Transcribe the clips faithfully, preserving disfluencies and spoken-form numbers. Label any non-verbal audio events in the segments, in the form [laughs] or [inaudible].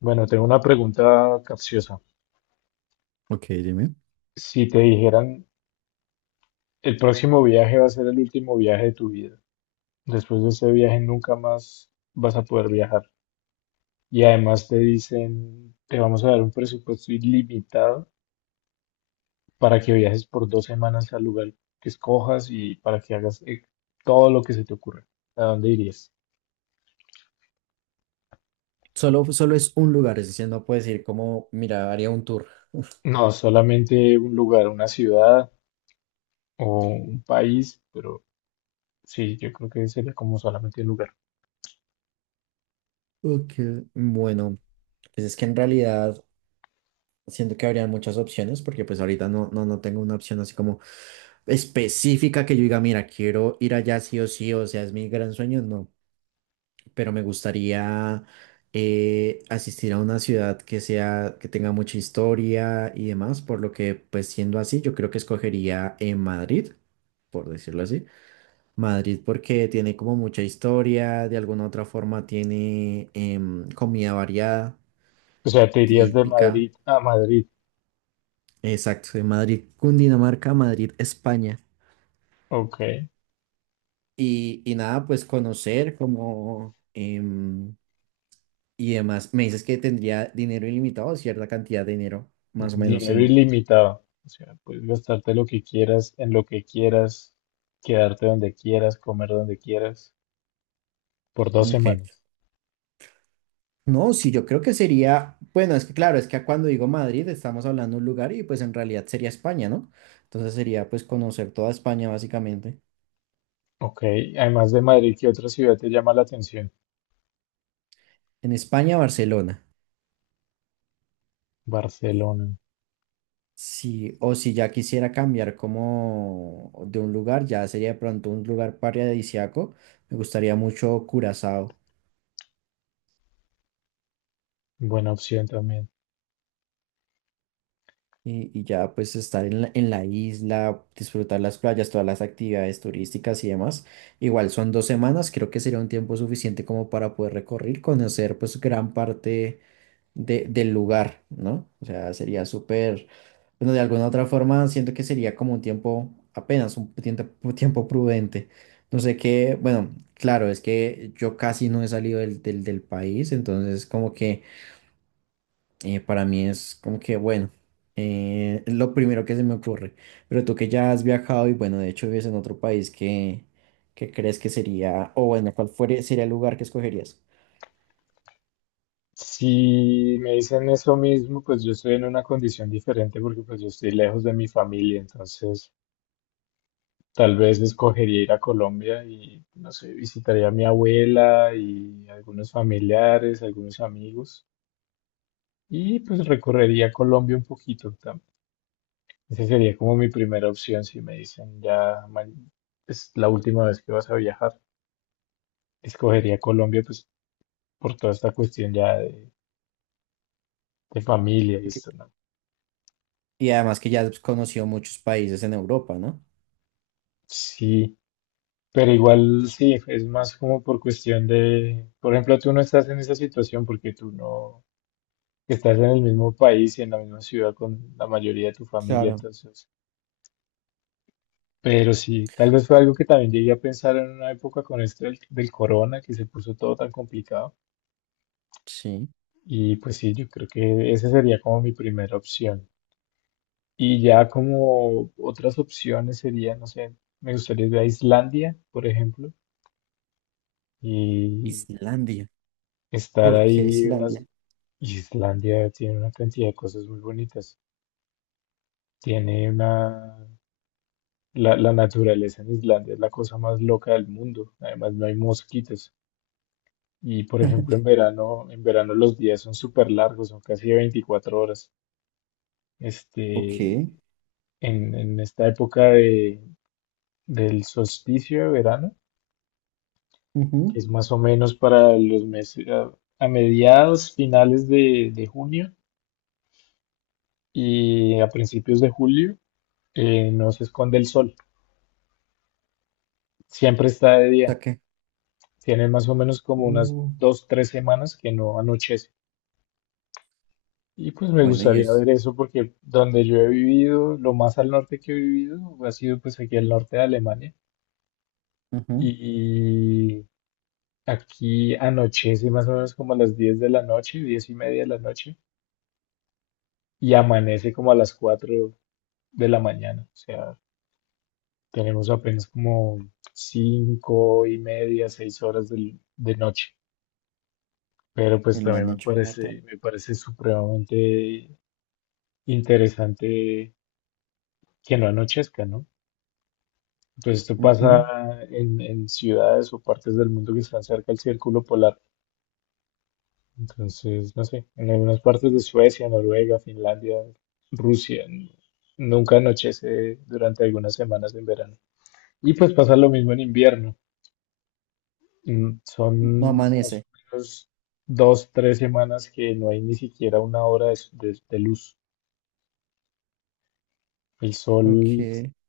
Bueno, tengo una pregunta capciosa. Ok, dime. Si te dijeran, el próximo viaje va a ser el último viaje de tu vida, después de ese viaje nunca más vas a poder viajar. Y además te dicen, te vamos a dar un presupuesto ilimitado para que viajes por dos semanas al lugar que escojas y para que hagas eh, todo lo que se te ocurra. ¿A dónde irías? Solo, solo es un lugar, es decir, no puedes ir como, mira, haría un tour. No, solamente un lugar, una ciudad o un país, pero sí, yo creo que sería como solamente un lugar. Ok. Bueno, pues es que en realidad siento que habrían muchas opciones, porque pues ahorita no, no, no tengo una opción así como específica que yo diga, mira, quiero ir allá sí o sí, o sea, es mi gran sueño, no, pero me gustaría eh, asistir a una ciudad que sea, que tenga mucha historia y demás, por lo que pues siendo así, yo creo que escogería en Madrid, por decirlo así. Madrid porque tiene como mucha historia, de alguna otra forma tiene em, comida variada, O sea, te irías de típica, Madrid a Madrid. exacto, de Madrid, Cundinamarca, Madrid, España. Ok, Y, y nada, pues conocer como em, y demás. Me dices que tendría dinero ilimitado, cierta cantidad de dinero, más o menos dinero en... ilimitado. O sea, puedes gastarte lo que quieras, en lo que quieras, quedarte donde quieras, comer donde quieras, por dos en semanas. No, sí, yo creo que sería, bueno, es que claro, es que cuando digo Madrid estamos hablando de un lugar y pues en realidad sería España, ¿no? Entonces sería pues conocer toda España básicamente. Ok, además de Madrid, ¿qué otra ciudad te llama la atención? En España, Barcelona. Barcelona, Sí, o si ya quisiera cambiar como de un lugar, ya sería de pronto un lugar paradisíaco. Me gustaría mucho Curazao buena opción también. y, y ya pues estar en la, en la isla, disfrutar las playas, todas las actividades turísticas y demás. Igual son dos semanas, creo que sería un tiempo suficiente como para poder recorrer, conocer pues gran parte de, del lugar, ¿no? O sea, sería súper, bueno, de alguna otra forma siento que sería como un tiempo, apenas un tiempo, tiempo prudente. No sé qué, bueno, claro, es que yo casi no he salido del, del, del país, entonces como que eh, para mí es como que, bueno, eh, es lo primero que se me ocurre. Pero tú que ya has viajado y bueno, de hecho vives en otro país, ¿qué, qué crees que sería, o bueno, cuál fuere- sería el lugar que escogerías? Si me dicen eso mismo, pues yo estoy en una condición diferente porque pues yo estoy lejos de mi familia, entonces tal vez escogería ir a Colombia y, no sé, visitaría a mi abuela y algunos familiares, algunos amigos. Y pues recorrería Colombia un poquito también. Esa sería como mi primera opción si me dicen ya ma- es la última vez que vas a viajar. Escogería Colombia pues por toda esta cuestión ya de, de familia y Y que- esto, ¿no? y además que ya has conocido muchos países en Europa, ¿no? Sí, pero igual sí, es más como por cuestión de, por ejemplo, tú no estás en esa situación porque tú no estás en el mismo país y en la misma ciudad con la mayoría de tu familia, Claro, entonces... Pero sí, tal vez fue algo que también llegué a pensar en una época con esto del, del corona, que se puso todo tan complicado. sí. Y pues sí, yo creo que esa sería como mi primera opción. Y ya como otras opciones serían, no sé, me gustaría ir a Islandia, por ejemplo, y Islandia. estar ¿Por qué ahí Islandia? unas... Islandia tiene una cantidad de cosas muy bonitas. Tiene una... La, la naturaleza en Islandia es la cosa más loca del mundo. Además, no hay mosquitos. Y por ejemplo, en [laughs] verano, en verano los días son súper largos, son casi de veinticuatro horas. Ok. Este, en, en esta época de, del solsticio de verano, que Ujú. es más o menos para los meses, a, a mediados, finales de, de junio y a principios de julio, eh, no se esconde el sol. Siempre está de día. Saqué. Tienen más o menos como unas Uh, dos, tres semanas que no anochece. Y pues me Bueno, y gustaría es ver eso porque donde yo he vivido, lo más al norte que he vivido ha sido pues aquí al norte de Alemania. ujú, Y aquí anochece más o menos como a las diez de la noche, diez y media de la noche, y amanece como a las cuatro de la mañana. O sea, tenemos apenas como cinco y media, seis horas del- de, noche. Pero pues en la también me noche como tal. parece, me parece supremamente interesante que no anochezca, ¿no? Pues esto Ujú. pasa en, en ciudades o partes del mundo que están cerca del círculo polar. Entonces, no sé, en algunas partes de Suecia, Noruega, Finlandia, Rusia, n- nunca anochece durante algunas semanas en verano. Y pues pasa lo mismo en invierno. Mm, No son más o amanece. menos dos, tres semanas que no hay ni siquiera una hora de, de- de luz. El sol, Ok.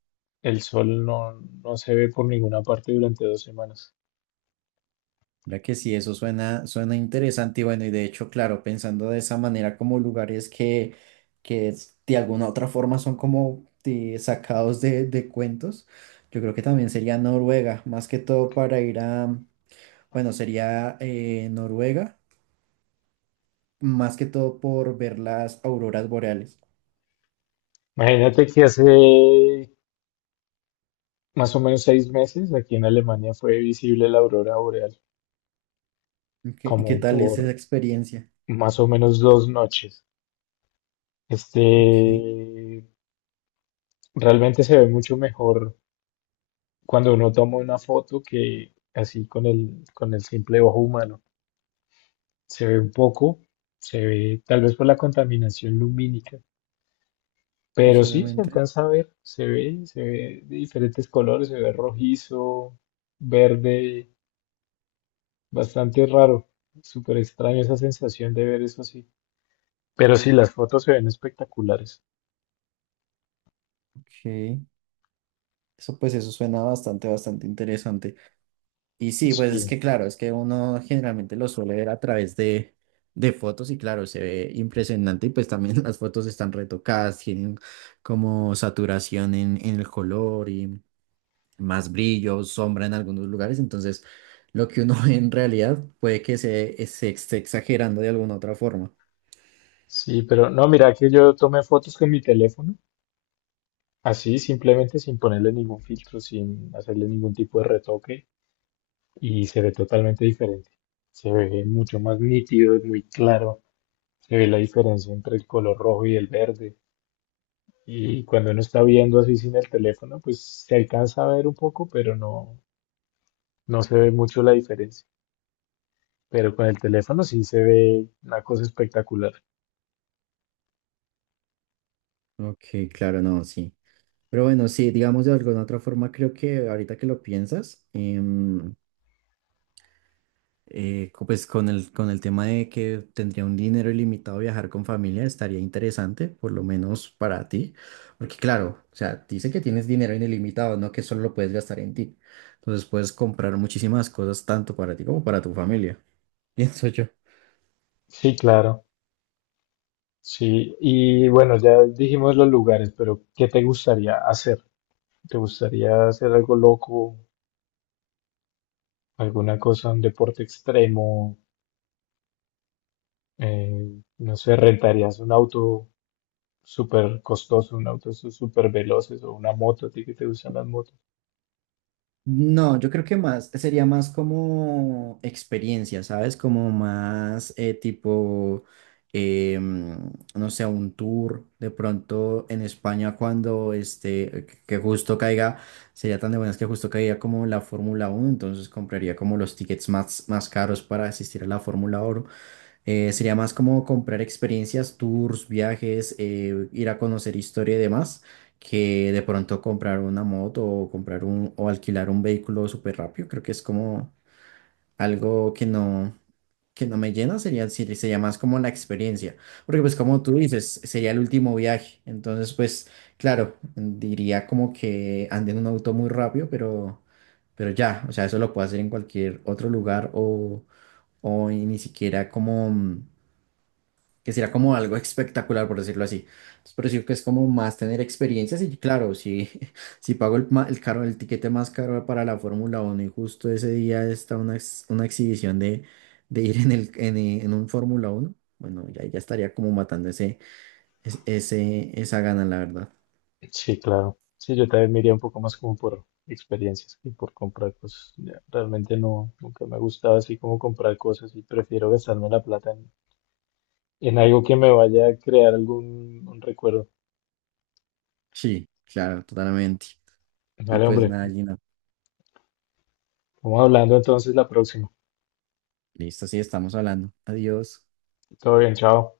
el sol no, no, se ve por ninguna parte durante dos semanas. Mira que sí, eso suena, suena interesante y bueno, y de hecho, claro, pensando de esa manera como lugares que, que es- de alguna otra forma son como eh, sacados de, de cuentos, yo creo que también sería Noruega, más que todo para ir a, bueno, sería eh, Noruega más que todo por ver las auroras boreales. Imagínate que hace más o menos seis meses, aquí en Alemania fue visible la aurora boreal, Ok, ¿y qué como tal es esa por experiencia? más o menos dos noches. Este, Ok, realmente se ve mucho mejor cuando uno toma una foto que así con el, con el simple ojo humano. Se ve un poco, se ve tal vez por la contaminación lumínica, pero sí se posiblemente. alcanza a ver, se ve, se ve de diferentes colores, se ve rojizo, verde, bastante raro. Súper extraño esa sensación de ver eso así. Pero sí, las fotos se ven espectaculares. Ok. Eso pues eso suena bastante, bastante interesante. Y sí, pues es Sí, que claro, es que uno generalmente lo suele ver a través de, de fotos y claro, se ve impresionante y pues también [laughs] las fotos están retocadas, tienen como saturación en, en el color y más brillo, sombra en algunos lugares, entonces lo que uno ve en realidad puede que se, se esté exagerando de alguna otra forma. sí, pero no, mira que yo tomé fotos con mi teléfono, así simplemente sin ponerle ningún filtro, sin hacerle ningún tipo de retoque y se ve totalmente diferente. Se ve mucho más nítido, es muy claro, se ve la diferencia entre el color rojo y el verde. Y cuando uno está viendo así sin el teléfono, pues se alcanza a ver un poco, pero no, no se ve mucho la diferencia. Pero con el teléfono sí se ve una cosa espectacular. Ok, claro, no, sí. Pero bueno, sí, digamos de alguna otra forma, creo que ahorita que lo piensas, em, eh, co- pues con el, con el tema de que tendría un dinero ilimitado viajar con familia, estaría interesante, por lo menos para ti, porque claro, o sea, dice que tienes dinero ilimitado, no que solo lo puedes gastar en ti. Entonces puedes comprar muchísimas cosas tanto para ti como para tu familia, [laughs] pienso yo. Sí, claro. Sí, y bueno, ya dijimos los lugares, pero ¿qué te gustaría hacer? ¿Te gustaría hacer algo loco, alguna cosa, un deporte extremo? Eh, no sé, ¿rentarías un auto súper costoso, un auto súper veloces o una moto? ¿A ti que te gustan las motos? No, yo creo que más, sería más como experiencia, ¿sabes? Como más eh, tipo, em, no sé, un tour de pronto en España cuando este, que que justo caiga, sería tan de buenas que justo caiga como la Fórmula Uno, entonces compraría como los tickets más, más caros para asistir a la Fórmula eh, sería más como comprar experiencias, tours, viajes, eh, ir a conocer historia y demás, que de pronto comprar una moto o comprar un o alquilar un vehículo súper rápido. Creo que es como algo que no, que no me llena, sería, sí, sería más como la experiencia. Porque pues como tú dices, sería el último viaje. Entonces pues claro, diría como que ande en un auto muy rápido, pero, pero ya, o sea, eso lo puedo hacer en cualquier otro lugar o, o ni siquiera como que será como algo espectacular, por decirlo así. Entonces, por eso que es como más tener experiencias y claro, si, [laughs] si pago el, ma- el caro, el tiquete más caro para la Fórmula uno y justo ese día está una, ex- una exhibición de, de ir en, el, en, eh, en un Fórmula uno bueno, ya, ya estaría como matando ese, es- ese, esa gana, la verdad. Sí, claro. Sí, yo también me iría un poco más como por experiencias que por comprar cosas. Ya, realmente no, nunca me ha gustado así como comprar cosas y prefiero gastarme la plata en, en algo que me vaya a crear algún un recuerdo. Sí, claro, totalmente. Y Dale, pues hombre. nada, Gina, Vamos hablando entonces la próxima. listo, sí, estamos hablando. Adiós. Todo bien, chao.